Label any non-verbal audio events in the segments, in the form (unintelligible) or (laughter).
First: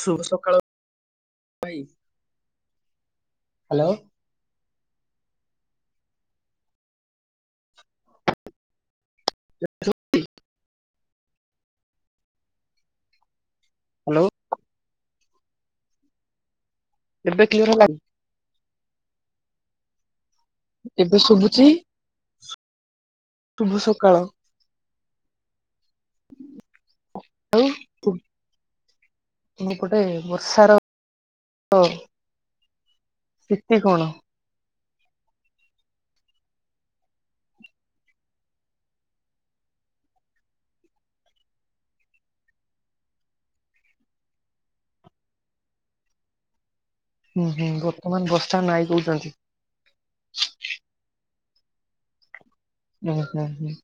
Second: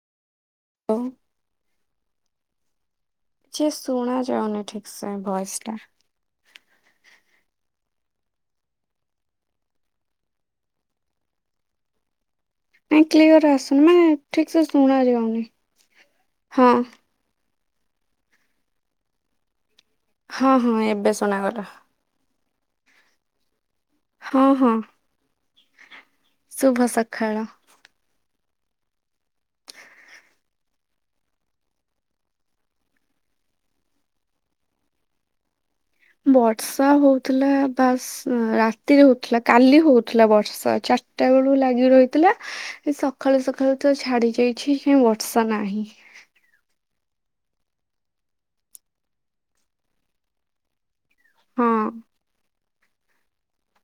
ଶୁଭ ସକାଳ ହଉ ଭାଇ। କିଛି ଶୁଣାଯାଉନି ଠିକ୍ ସେ ଭଏସ ଟା। (inaudible) ଏବେ ଶୁବୁଚି? ନାଇଁ କ୍ଲିୟର ଆସୁନି ମାନେ ହ୍ୟାଲୋ ଠିକସେ ଶୁଣାଯାଉନି ହଁ। ଏବେ କ୍ଲିୟର ହେଲାକି? ହଁ ହଁ ଏବେ ଶୁଣାଗଲା। ଶୁଭ ସକାଳ। ହଁ ହଁ ଶୁଭ ସଖାଳ। (inaudible) ଏପଟେ ବର୍ଷାର ସ୍ଥିତି କଣ? ବର୍ଷା ହୋଉଥିଲା ବାସ୍। ଉଁ ରାତିରେ ହୋଉଥିଲା କାଲି ହୋଉଥିଲା ବର୍ଷା ଚାରିଟା ବେଳୁ ଲାଗି ରହିଥିଲା। ଏଇ ସଖାଳୁ ସଖାଳୁ ତ ଛାଡି ଯାଇଚି କାଇଁ ବର୍ଷା ନାହିଁ। ହୁଁ ହୁଁ ବର୍ତ୍ତମାନ ବର୍ଷା ନାଇଁ କୋହୁଚନ୍ତି। ହୁଁ। ହୁଁ ହୁଁ ହୁଁ।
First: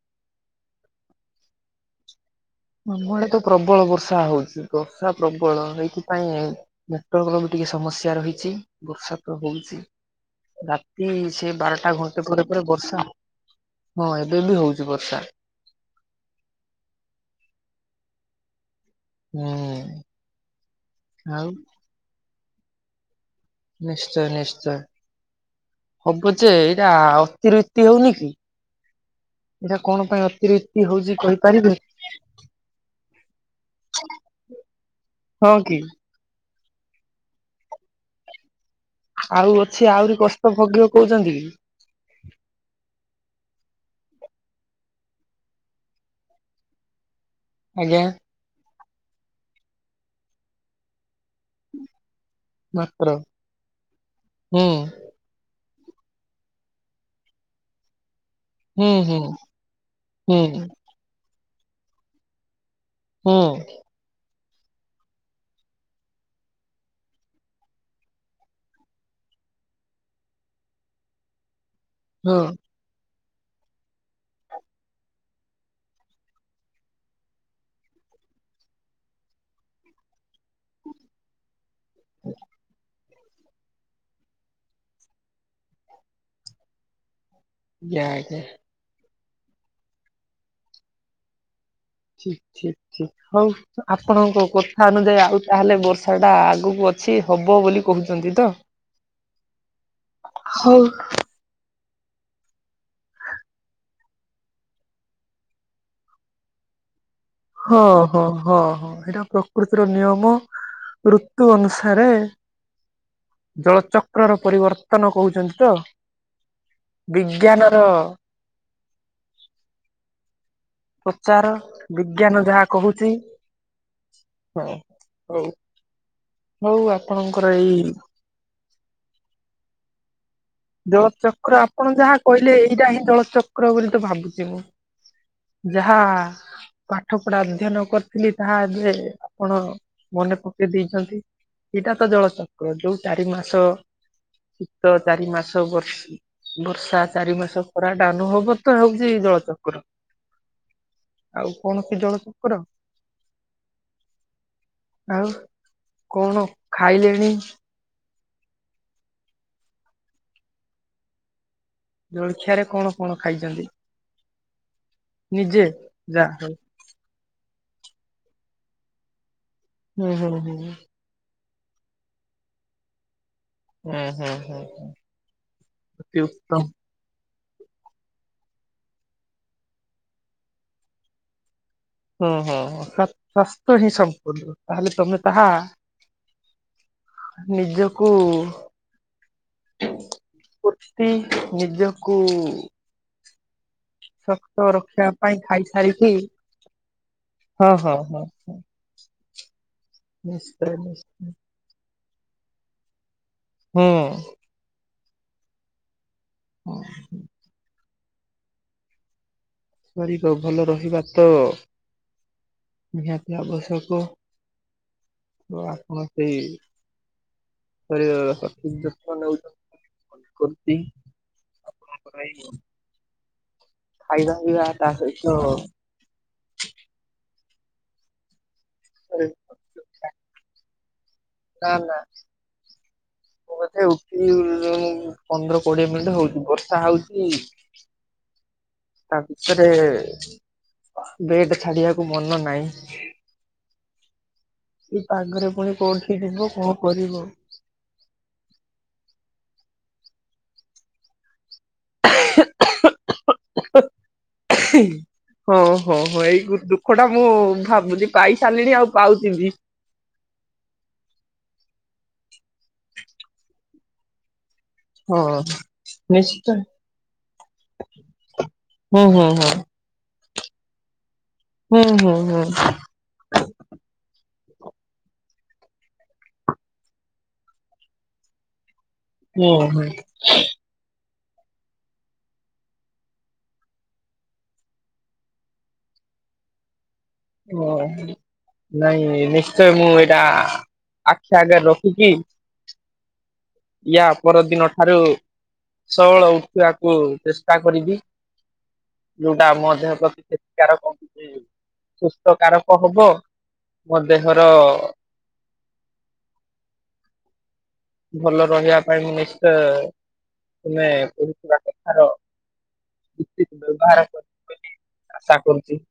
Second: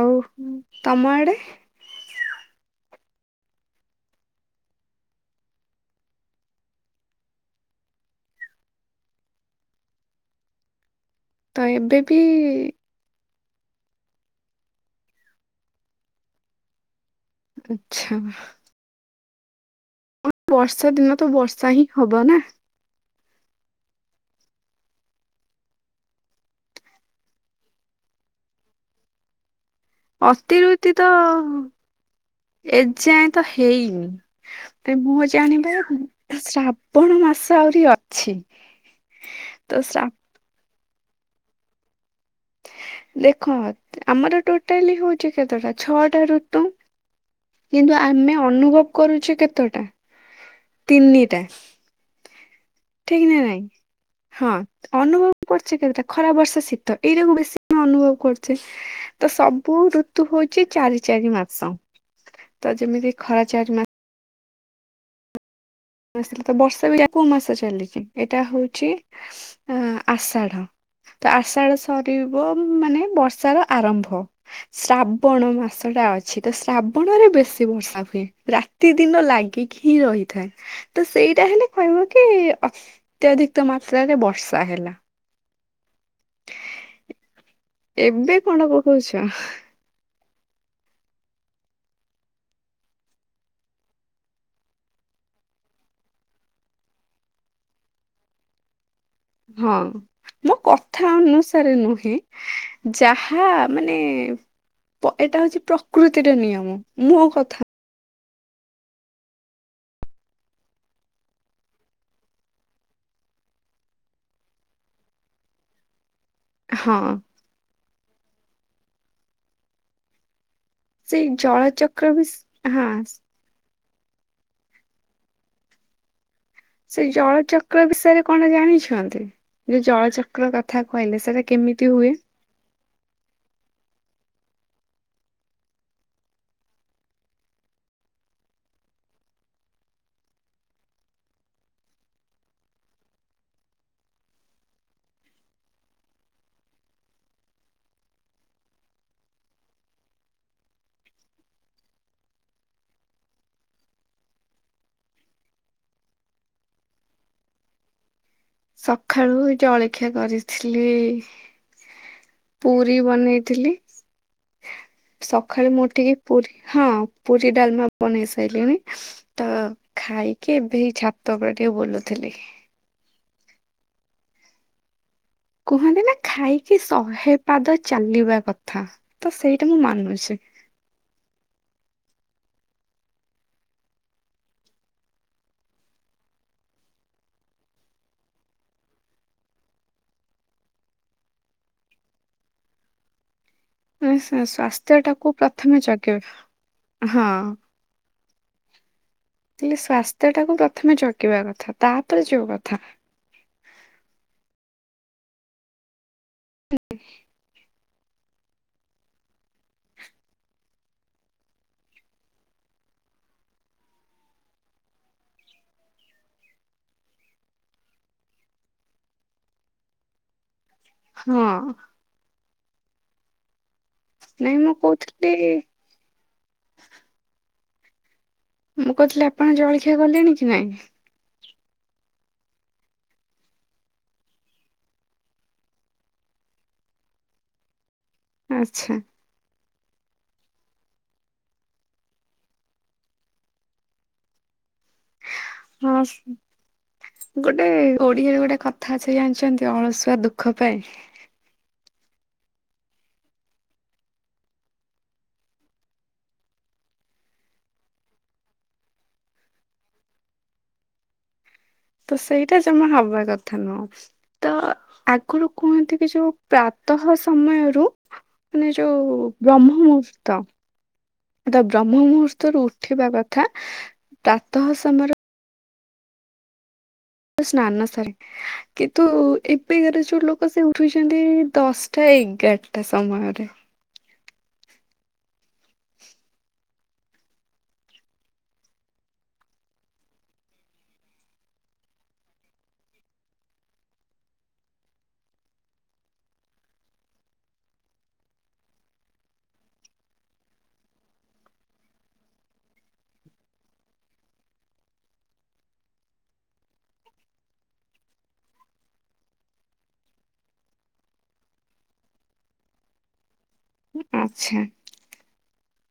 ଆଉ ତମ ଆଡେ? ଆମ ଆଡେ ତ ପ୍ରବଳ ବର୍ଷା ହୋଉଚି। ବର୍ଷା ପ୍ରବଳ ହେଇଥିପାଇଁ ନେଟୱାର୍କର ବି ଟିକେ ସମସ୍ୟା ରହିଛି। ବର୍ଷା ତ ହୋଉଛି ରାତି ସେ ତ ବାରଟା ଏବେ ବି ଘଣ୍ଟେ ପରେ ପରେ ବର୍ଷା ହଁ ଏବେ ବି ହୋଉଚି ବର୍ଷା। ଆଚ୍ଛା। ହୁଁ। ବର୍ଷା ଦିନ ତ ଆଉ ବର୍ଷା ହିଁ ହବ ନା। ନିଶ୍ଚୟ ନିଶ୍ଚୟ। ହବ ଯେ ଏଇଟା ଅତିରୁ ଇତି ହୋଉନି କି। ଏଇଟା କଣ? ପାଇଁ ଅତିରୁ ଅତିବୃଷ୍ଟି ଇତି ତ ହଉଛି କହିପାରିବେ ଏ ଯାଏଁ ତ ହେଇନି। (unintelligible) ମୁଁ ହଁ କି ଜାଣିବାରେ ଶ୍ରାବଣ ମାସ ଆହୁରି ଅଛି। ଆଉ ତ ଅଛି ଶ୍ରା ଆହୁରି କଷ୍ଟ ଭୋଗିବ କୋହୁଚନ୍ତି। ଦେଖ ଆମର ଟୋଟାଲି ହୋଉଚି କେତେଟା ଛଅଟା ଋତୁ। କିନ୍ତୁ ଆଜ୍ଞା ଆମେ ଅନୁଭବ କରୁଛେ କେତେଟା ତିନିଟା। ମାତ୍ର ଠିକ୍ ନା ନାଇଁ ହଁ ହୁଁ ଅନୁଭବ କରୁଛେ କେତେଟା ଖରା, ବର୍ଷ, ଶୀତ ଏଇରାକୁ ବେଶୀ ଅନୁଭବ କରୁ ହୁଁ ହୁଁ ଛେସତ ସବୁ ଋତୁ ହୁଁ ହୋଉଚି ଚାରି ଚାରି ମାସ ତ ଯେମିତି ହୁଁ ଖରା ଚାରି ମା ସ ଆସିଲ ତ ବର୍ଷା ବି ଯା କୋଉ ମାସ ଚାଲିଚି ଏଇଟା ହୋଉଛି ଆ ଆଷାଢ ତ ଆଷାଢ ହଁ ସରିବ ମାନେ ବର୍ଷାର ଆରମ୍ଭ ଶ୍ରାବଣ ମାସଟା ଅଛି ତ ଶ୍ରାବଣ ରେ ବେଶୀ ବର୍ଷା ହୁଏ। ରା ପ୍ରତିେଦିନ ଲାଗିକି ହିଁ ରହିଥାଏ। ତ ସେଇଟା ହେଲେ କହିବ କି ଅତ୍ୟଧିକ ମାତ୍ରାରେ ବର୍ଷା ହେଲା। ଆଜ୍ଞା ଏବେ ଆଜ୍ଞା କଣ ପକଉଛ? ଠିକ ଠିକ ଠିକ ହଉ ଆପଣଙ୍କ କଥା ଅନୁଯାୟୀ ଆଉ ତାହେଲେ ବର୍ଷା ଟା ଆଗକୁ ଅଛି ହବ ବୋଲି କହୁଛନ୍ତି ତ? ହଁ ମୋ ହଉ କଥା ଅନୁସା ନୁହେଁ ଯାହା ମାନେ ଏଇଟା ହଉଛି ପ୍ରକୃତିର ନିୟମ ମୋ କଥା ହଁ ହଁ ହଁ ହଁ ଏଇଟା ପ୍ରକୃତିର ନିୟମ ଋତୁ ଅନୁସାରେ ଜଳଚକ୍ର ର ପରିବର୍ତ୍ତନ କହୁଛନ୍ତି ତ ହଁ ବିଜ୍ଞାନର ସେଇ ପ୍ରଚାର ଜଳଚକ୍ର ବି ବିଜ୍ଞାନ ଯାହା ହଁ କହୁଛି ହ ହଉ ହଉ ସେଇ ଆପଣଙ୍କର ଏଇ ଜଳଚକ୍ର ବିଷୟରେ କଣା ଜାଣିଛନ୍ତି ଯୋଉ ଜଳଚକ୍ର କଥା କହିଲେ ସେଟା ଜଳଚକ୍ର କେମିତି ଆପଣ ହୁଏ? ଯାହା କହିଲେ ଏଇଟା ହିଁ ଜଳଚକ୍ର ବୋଲି ତ ଭାବୁଛି ମୁଁ ଯାହା ପାଠ ପଢା ଅଧ୍ୟୟନ କରିଥିଲି ତାହା ଏବେ ଆପଣ ମନେ ପକେଇ ଦେଇଛନ୍ତି ଏଇଟା ତ ଜଳଚକ୍ର ଯୋଉ ଚାରି ମାସ ଶୀତ ଚାରି ମାସ ବର୍ଷ ବର୍ଷା ଚାରି ମାସ ଖରା ଡାାନ ହବ ତ ହଉଛି ଏଇ ଜଳଚକ୍ର। ଆଉ କଣ କି ଜଳଚକ୍ରର ଆଉ କଣ ଖାଇଲେଣି? ସକାଳୁ ଜଳଖିଆ କରିଥିଲି ଜଳଖିଆରେ କଣ ପୁରୀ କଣ ଖାଇଛନ୍ତି ବନେଇଥିଲି ନିଜେ? ସକାଳେ ମୁଁଠିକି ଯା ହଉ ପୁରୀ ହଁ ପୁରୀ ଡାଲମା ବନେଇସ ହେଇଲିଣିି ତ ହୁଁ ହୁଁ ଖାଇ ହୁଁ କେ ଭେ ଛା ତ ଉପରେ ଟିକେ ବୁଲୁଥିଲି। ହୁଁ ହୁଁ ହୁଁ ହୁଁ? କୁହନ୍ତି ନା ଖାଇକି ଶହେ ପାଦ ଚାଲିବା କଥା ତ ସେଇଟା ମୁଁ ମାନୁଛି। ହୁଁ ହଁ ସ୍ଵାସ୍ଥ୍ୟ ହିଁ ସମ୍ପୂର୍ଣ୍ଣ ତାହେଲେ ତମେ ତାହା ନିଜକୁ ଗୋଟି ନିଜକୁ ଶକ୍ତ ସ୍ୱାସ୍ଥ୍ୟ ରଖିବା ଟାକୁ ପାଇଁ ପ୍ରଥମେ ଖାଇସାରିକି ଜଗିବା ହଁ ହଁ ହଁ ହ ହେଲେ ସ୍ଵାସ୍ଥ୍ୟ ଟାକୁ ପ୍ରଥମେ ନିଶ୍ଚୟ ଜକିବା କଥା ତାପରେ ଯୋଉ କଥା। ହଁ? ହଁ। (inaudible) ର ଭଲ ରହିବା ତ ନିହାତି ଆବଶ୍ୟକ। ତ ଆପଣ ସେଇ ଶରୀରର ସଠିକ ଯତ୍ନ ନେଉଛନ୍ତି କରଛି (unintelligible) ହଁ। ଭାଇ (unintelligible) ଖାଇବା ନାଇଁ ପିଇବା ମୁଁ ତା କହୁଥିଲି ସହିତ ମୁଁ କହୁଥିଲି ଆପଣ ଜଳଖିଆ କଲେଣି କି ନାଇଁ। ନା ନା। ମୋ କଥା (inaudible) ପନ୍ଦର କୋଡିଏ ମିନିଟ ହଉଛି ବର୍ଷା ହଉଛି। ଆଚ୍ଛା। ତା ଭିତରେ ବେଡ଼ ଛାଡ଼ିବାକୁ ମନ ନାହିଁ। ଏଇ ପାଗରେ ପୁଣି ହଁ କଉଠି ଯିବ କଣ କରିବୁ। ଗୋଟେ ଓଡିଆରେ ଗୋଟେ କଥା ଅଛି ଜାଣିଛନ୍ତି ଅଳସୁଆ ଦୁଃଖ ପାଏ। (inaudible) ଓହୋ ହଁ ଏଇ ଦୁଃଖ ଟା ମୁଁ ଭାବୁଚି ପାଇ ସାରିଲିଣି ଆଉ ପାଉଚି ବି। ତ ସେଇଟା ଜମା ହବା କଥା ନୁହଁ ତ ହଁ ଆଗରୁ କୁହନ୍ତି କି ଯୋଉ ନିଶ୍ଚୟ ପ୍ରାତଃ ସମୟରୁ ମାନେ ହୁଁ ଯୋଉ ହୁଁ ହୁଁ। ବ୍ରହ୍ମ ମୁହୂର୍ତ୍ତ। ତ ହୁଁ ବ୍ରହ୍ମ ହୁଁ ହୁଁ ମୁହୂର୍ତ୍ତରୁ ଉଠିବା କଥା ପ୍ରାତଃ ସମୟରେ ସ୍ଥାନ ସାରି କିନ୍ତୁ ହୁଁ ଏବେ ହୁଁ କାର ଯୋଉ ଲୋକ ସେ ଉଠୁଛନ୍ତି ଦଶଟା ଏଗାରଟା ସମୟରେ। ଓ ନାଇଁ ନିଶ୍ଚୟ ମୁଁ ଏଇଟା ଆଖି ଆଗରେ ରଖିକି ୟା ପରଦିନ ଠାରୁ ଶଅଳ ଉଠିବାକୁ ଚେଷ୍ଟା କରିବି। ଯୋଉଟା ଆମ ଦେହ ପ୍ରତି ଖେତିକାରକ (unintelligible) ସୁସ୍ଥ କାରକ ହବ ମୋ ଦେହର ଭଲରେ ରହିବା ପାଇଁ ମୁଁ ନିଶ୍ଚୟ ତୁମେ କହୁଥିବା କଥାର ଠିକ୍ ବ୍ୟବହାର କର ଆଚ୍ଛା ବୋଲି ଆଶା କରୁଚି।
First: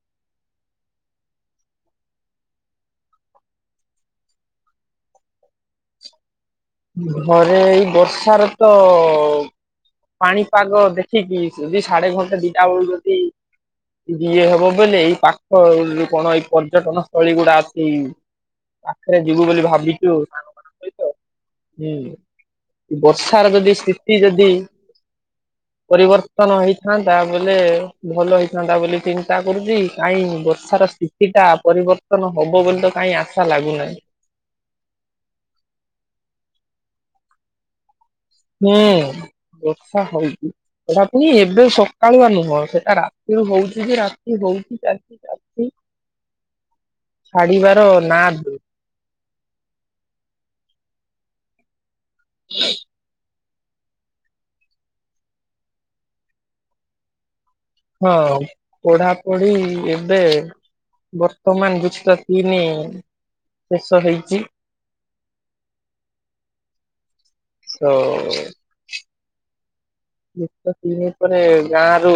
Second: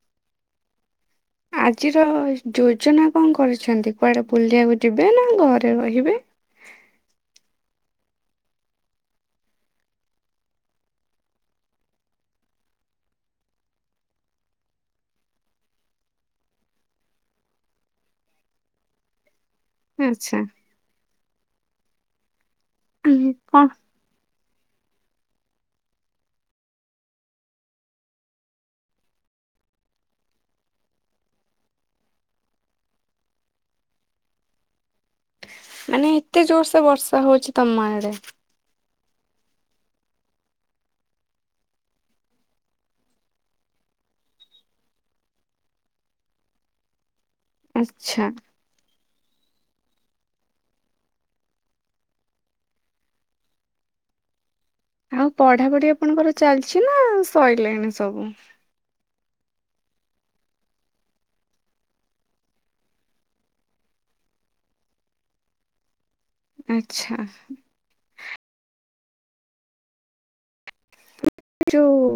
ଆଜିର ଯୋଜନା କଣ କରିଛନ୍ତି କୁଆଡ଼େ ବୁଲିବାକୁ ଯିବେନା ଘରେ ରହିବେ? ଘରେ ଏଇ ବର୍ଷାରେ ତ ପାଣିପାଗ ଦେଖିକି ଯଦି ସାଢେ ଘଣ୍ଟା ଦିଟା ବେଳକୁ ଯଦି ଇଏ ହବ ବେଲେ ଏଇ ପାଖ (inaudible) କଣ ଏଇ ପର୍ଯ୍ୟଟନ ସ୍ଥଳୀ ଗୁଡ଼ା ଆଛି। ପାଖରେ ଯିବୁ ବୋଲି ଭାବିଛୁ। ଆଚ୍ଛା ସହିତ ହୁଁ ଉଁ ବର୍ଷାର କଣ ଯଦି ସ୍ଥିତି ଯଦି ପରିବର୍ତ୍ତନ ହେଇଥାନ୍ତା ବୋଲେ ଭଲ ହେଇଥାନ୍ତା ବୋଲି ଚିନ୍ତା କରୁଛି କାଇଁ ବର୍ଷାର ସ୍ଥି କିଛିଟା ପରିବର୍ତ୍ତନ ହବ ବୋଲିତ କାଇଁ ଆଶା ଲାଗୁନାହିଁ। ମାନେ ଏତେ ଜୋରସେ ବର୍ଷା ହଉଚି ତମ ଆଡ଼େ। ହୁଁ ଏତେ ହଉଛିି। ସେଟା ପୁଣି ଏବେ ସକାଳୁଆ ନୁହଁ ସେଟା ରାତିରୁୁ ହଉଚି ଯେ ରାତି ହଉଚି ଚା ଚାଲିଚି ଛାଡ଼ିବାର ଆଚ୍ଛା ନାଧରୁ (inaudible) ଆଉ ପଢାପଢି ଆପଣଙ୍କର ଚାଲିଚି ନା ଶଇଲାଣି। ହଉ। ପଢାପଢି ଏବେ ବର୍ତ୍ତମାନ ଯୁକ୍ତ ତିନି ଶେଷ ହେଇଚି। ଆଚ୍ଛା। ତ (unintelligible) (unintelligible) ଭିତରେ ଯୋଉ ଗାଁରୁ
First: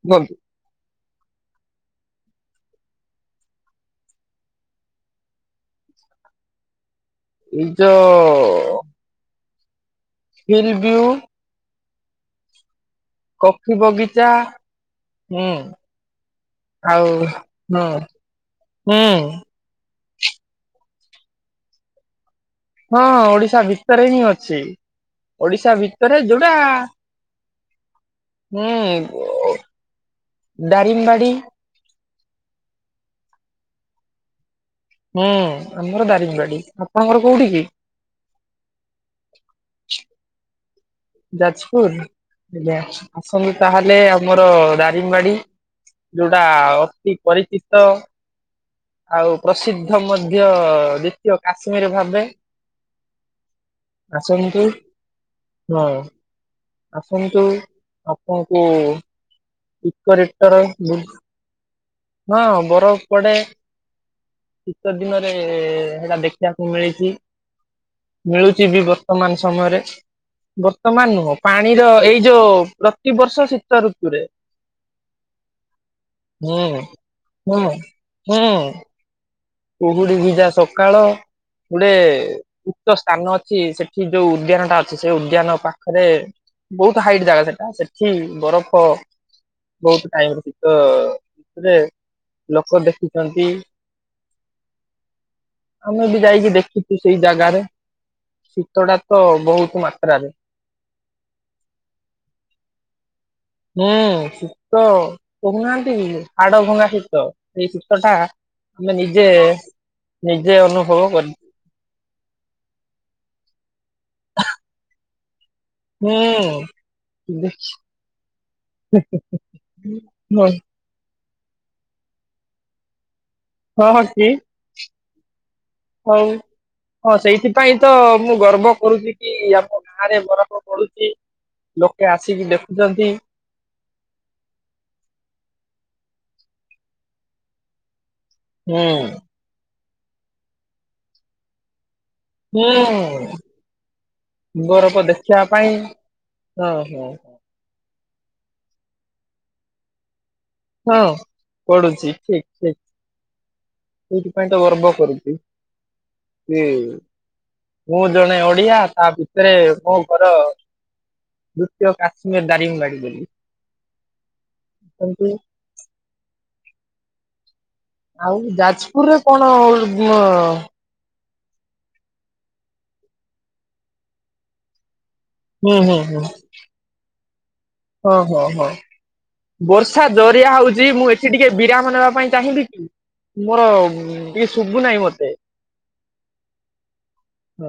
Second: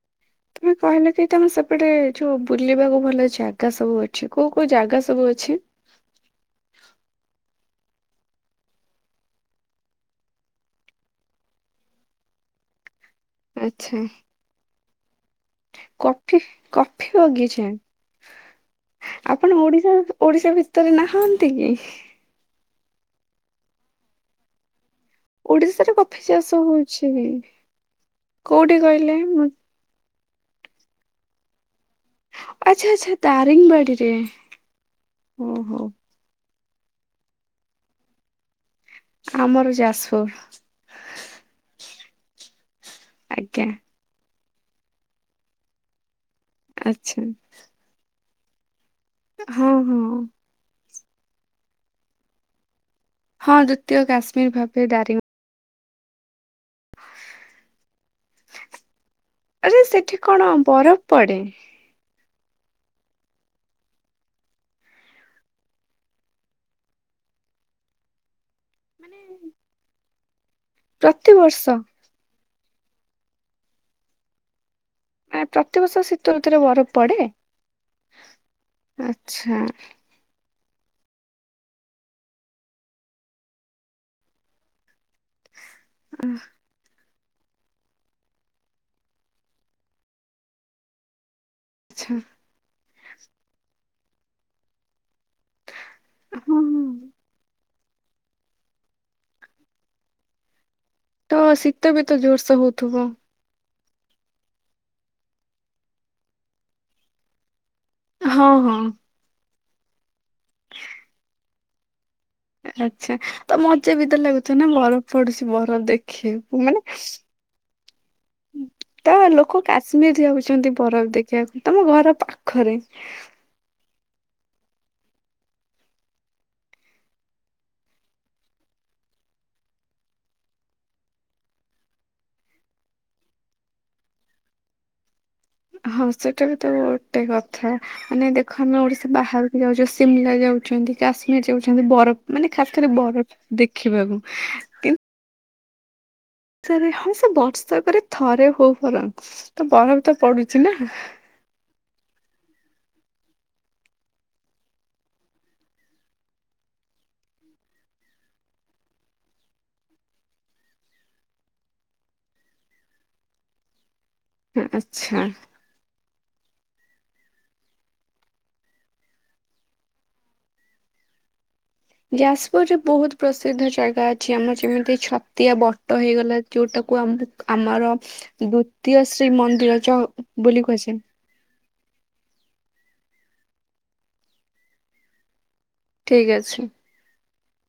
(inaudible) ତମେ କହିଲକି ତମେ ସେପଟେ ଯୋଉ ବୁଲିବାକୁ ଭଲ ଜାଗା ସବୁ ଅଛି କୋଉ କୋଉ ଜାଗା ସବୁ ଅଛି? ଏଇତ ହିଲ୍ ବିଉ କଫି ଆଚ୍ଛା ବଗିଚା ହୁଁ କଫି ଆଉ କଫି ବଗିଚା ହୁଁ ହୁଁ ଆପଣ ଓଡି଼ଶା, ଓଡି଼ଶା ଭିତରେ ନାହାନ୍ତି କି? ହଁ, ଓଡି଼ଶା ଭିତରେ ହିଁ ଅଛି। ଓଡି଼ଶା ଓଡିଶାରେ ଭିତରେ କଫି ଚାଷ ଯୋଉଟା, ହଉଛି କୋଉଠି କହିଲେ ମୁଁ ହୁଁ ଦାରିଙ୍ଗିବାଡ଼ି ଆଛା ଆଛା, ଦାରିଙ୍ଗବାଡ଼ିରେ ହୁଁ, ଆମର ଦାରିଙ୍ଗ ବାଡି଼, ଆପଣଙ୍କର କୋଉଠି କି? ଆମର ଯାଜପୁର। ଯାଜପୁର ଆଜ୍ଞା, ଆସନ୍ତୁ ଆଜ୍ଞା ତାହେଲେ ଆମର ଦାରିଙ୍ଗବାଡି଼। ଯୋଉଟା ଅତି ଆଚ୍ଛା ପରିଚିତ। ଆଉ ହଁ ପ୍ରସିଦ୍ଧ ହଁ। ମଧ୍ୟ, ଦ୍ଵିତୀୟ କାଶ୍ମୀର ଭାବେ। ହଁ, ଦ୍ୱିତୀୟ କାଶ୍ମୀର ଆସନ୍ତୁ ଭାବେ ଦାରିଙ୍ଗ ହଁ। ଆସନ୍ତୁ, ଆପଣଙ୍କୁ ଆରେ ସେଠି କଣ ପିକରିଟର, ବରଫ ପଡେ? ହଁ ବରଫ ପଡ଼େ। ଶୀତ ଦିନରେ ହେଟା ଦେଖିବାକୁ ମିଳିଚି। ମିଳୁଚି ବି ବର୍ତ୍ତମାନ ସମୟରେ। ବର୍ତ୍ତମାନ ନୁହଁ, ପ୍ରତିବର୍ଷ ପାଣିର ଏଇ ଯୋଉ ପ୍ରତିବର୍ଷ ଶୀତ ଋତୁରେ। ନାଇଁ ପ୍ରତିବର୍ଷ ଶୀ ହୁଁ ହୁଁ ହୁଁ। ଆଛା। କୁହୁଡି଼ ଭିଜା ସକାଳ। ଗୁଟେ ଉକ୍ତ ସ୍ଥାନ ଅଛି, ସେଠି ଯୋଉ ଉଦ୍ୟାନ ଟା ଅଛି, ସେଇ ଉ ଦ୍ୟାନ ପାଖରେ ବହୁତ ହାଇଟ୍ ଜାଗା ସେଟା, ସେଠି ବରଫ ବହୁତ ଟାଇମରେ ଶୀତ ସେଥରେ ଆଚ୍ଛା ଲୋକ ଦେଖିଚନ୍ତି। ଆମେ ବି ଯାଇକି ହଁ ହଁ ଦେଖିଚୁ ସେଇ ଜାଗାରେ, ଶୀତ ଟା ତ ବହୁତ ମାତ୍ରାରେ ତ, ଶୀତ ବି ତ ଜୋରସେ ହଉଥିବ। ହୁଁ, ଶୀତ କହୁନାହାନ୍ତି, ହାଡ଼ ଭଙ୍ଗା ଶୀତ। ସେଇ ଶୀତ ଟା, ହଁ ହଁ ଆମେ ନିଜେ ନିଜେ ଅନୁଭବ କଲି। ଆଛା, ତ ମଜା ବି ତ ଲାଗୁ ଥିବ ନା, ବର ପଡ଼ୁଚି, ବରଫ ଦେଖିବାକୁ ହୁଁ ମାନେ ଦେଖ ତ, ଲୋକ କାଶ୍ମୀର ହଁ ଯାଉଚନ୍ତି ବରଫ୍ ଦେଖିବାକୁ, ତମ ଘର ପାଖରେ। ହଁ ହଁ କି? ହଉ। ହଁ, ସେଇଥିପାଇଁ ତ, ମୁଁ ଗର୍ବ କରୁଚି କି, ଆମ ଗାଁ ରେ ବରଫ ପଡ଼ୁଚି। ଲୋକେ ଆସିକି ଦେଖୁଚନ୍ତି। ହଁ, ସେଟା ବି ତ ଗୋଟେ କଥା, ମାନେ ଦେଖ ଆମେ ହୁଁ ଓଡି଼ଶା ବାହାରୁ ଯାଉଚ ସିମ୍ଲା ଯାଉଚନ୍ତି, କାଶ୍ମୀର ଯାଉଚନ୍ତି, ବରଫ ମାନେ, ଖାଥରେ ବରଫ ହୁଁ ଦେଖିବାକୁ। ବରଫ ଦେ ଖିଆ ପାଇଁ ସେ ହଁ ସେ ବର୍ଷକରେ ଥରେ ହଉ ବରଂ, ତ ବରଫ୍ ତ ପଡ଼ୁଚି ନା? ପଡୁଚି ଠିକ ଠିକ, ସେଇଥିପାଇଁ ତ ଗର୍ବ କରୁଚି। କି ମୁଁ ଜଣେ ଓଡିଆ ତା ଭିତରେ ମୋ ଘର ଦ୍ୱିତୀୟ କାଶ୍ମୀର ଦାରିଙ୍ଗବାଡ଼ି ବୋଲି। ଆଚ୍ଛା। ସେମତି ଆଉ ଯାଜପୁରରେ କଣ ଉମ୍ ଯାଜପୁରରେ ବୋହୁତ ପ୍ରସିଦ୍ଧ ଜାଗା ଅଛି ଆମର ଯେମିତି ଏଇ ଛତିଆ ହୁଁ ହୁଁ ବଟ ହୁଁ ହେଇଗଲା ଯୋଉଟାକୁ ଆମ ଆମର ହଁ ହଁ ହଁ। ଦ୍ଵିତୀୟ ଶ୍ରୀମନ୍ଦିର ଜ ବୋଲି କୁହାଯାଏ। ସେ ଟିକେ ବିରାମ ନେବା ପାଇଁ ଚାହିଁବେ କି ମୋର ଟିକେ ଶୁଭୁ ନାଇଁ ମତେ। ଠିକଅଛି। ହଁ।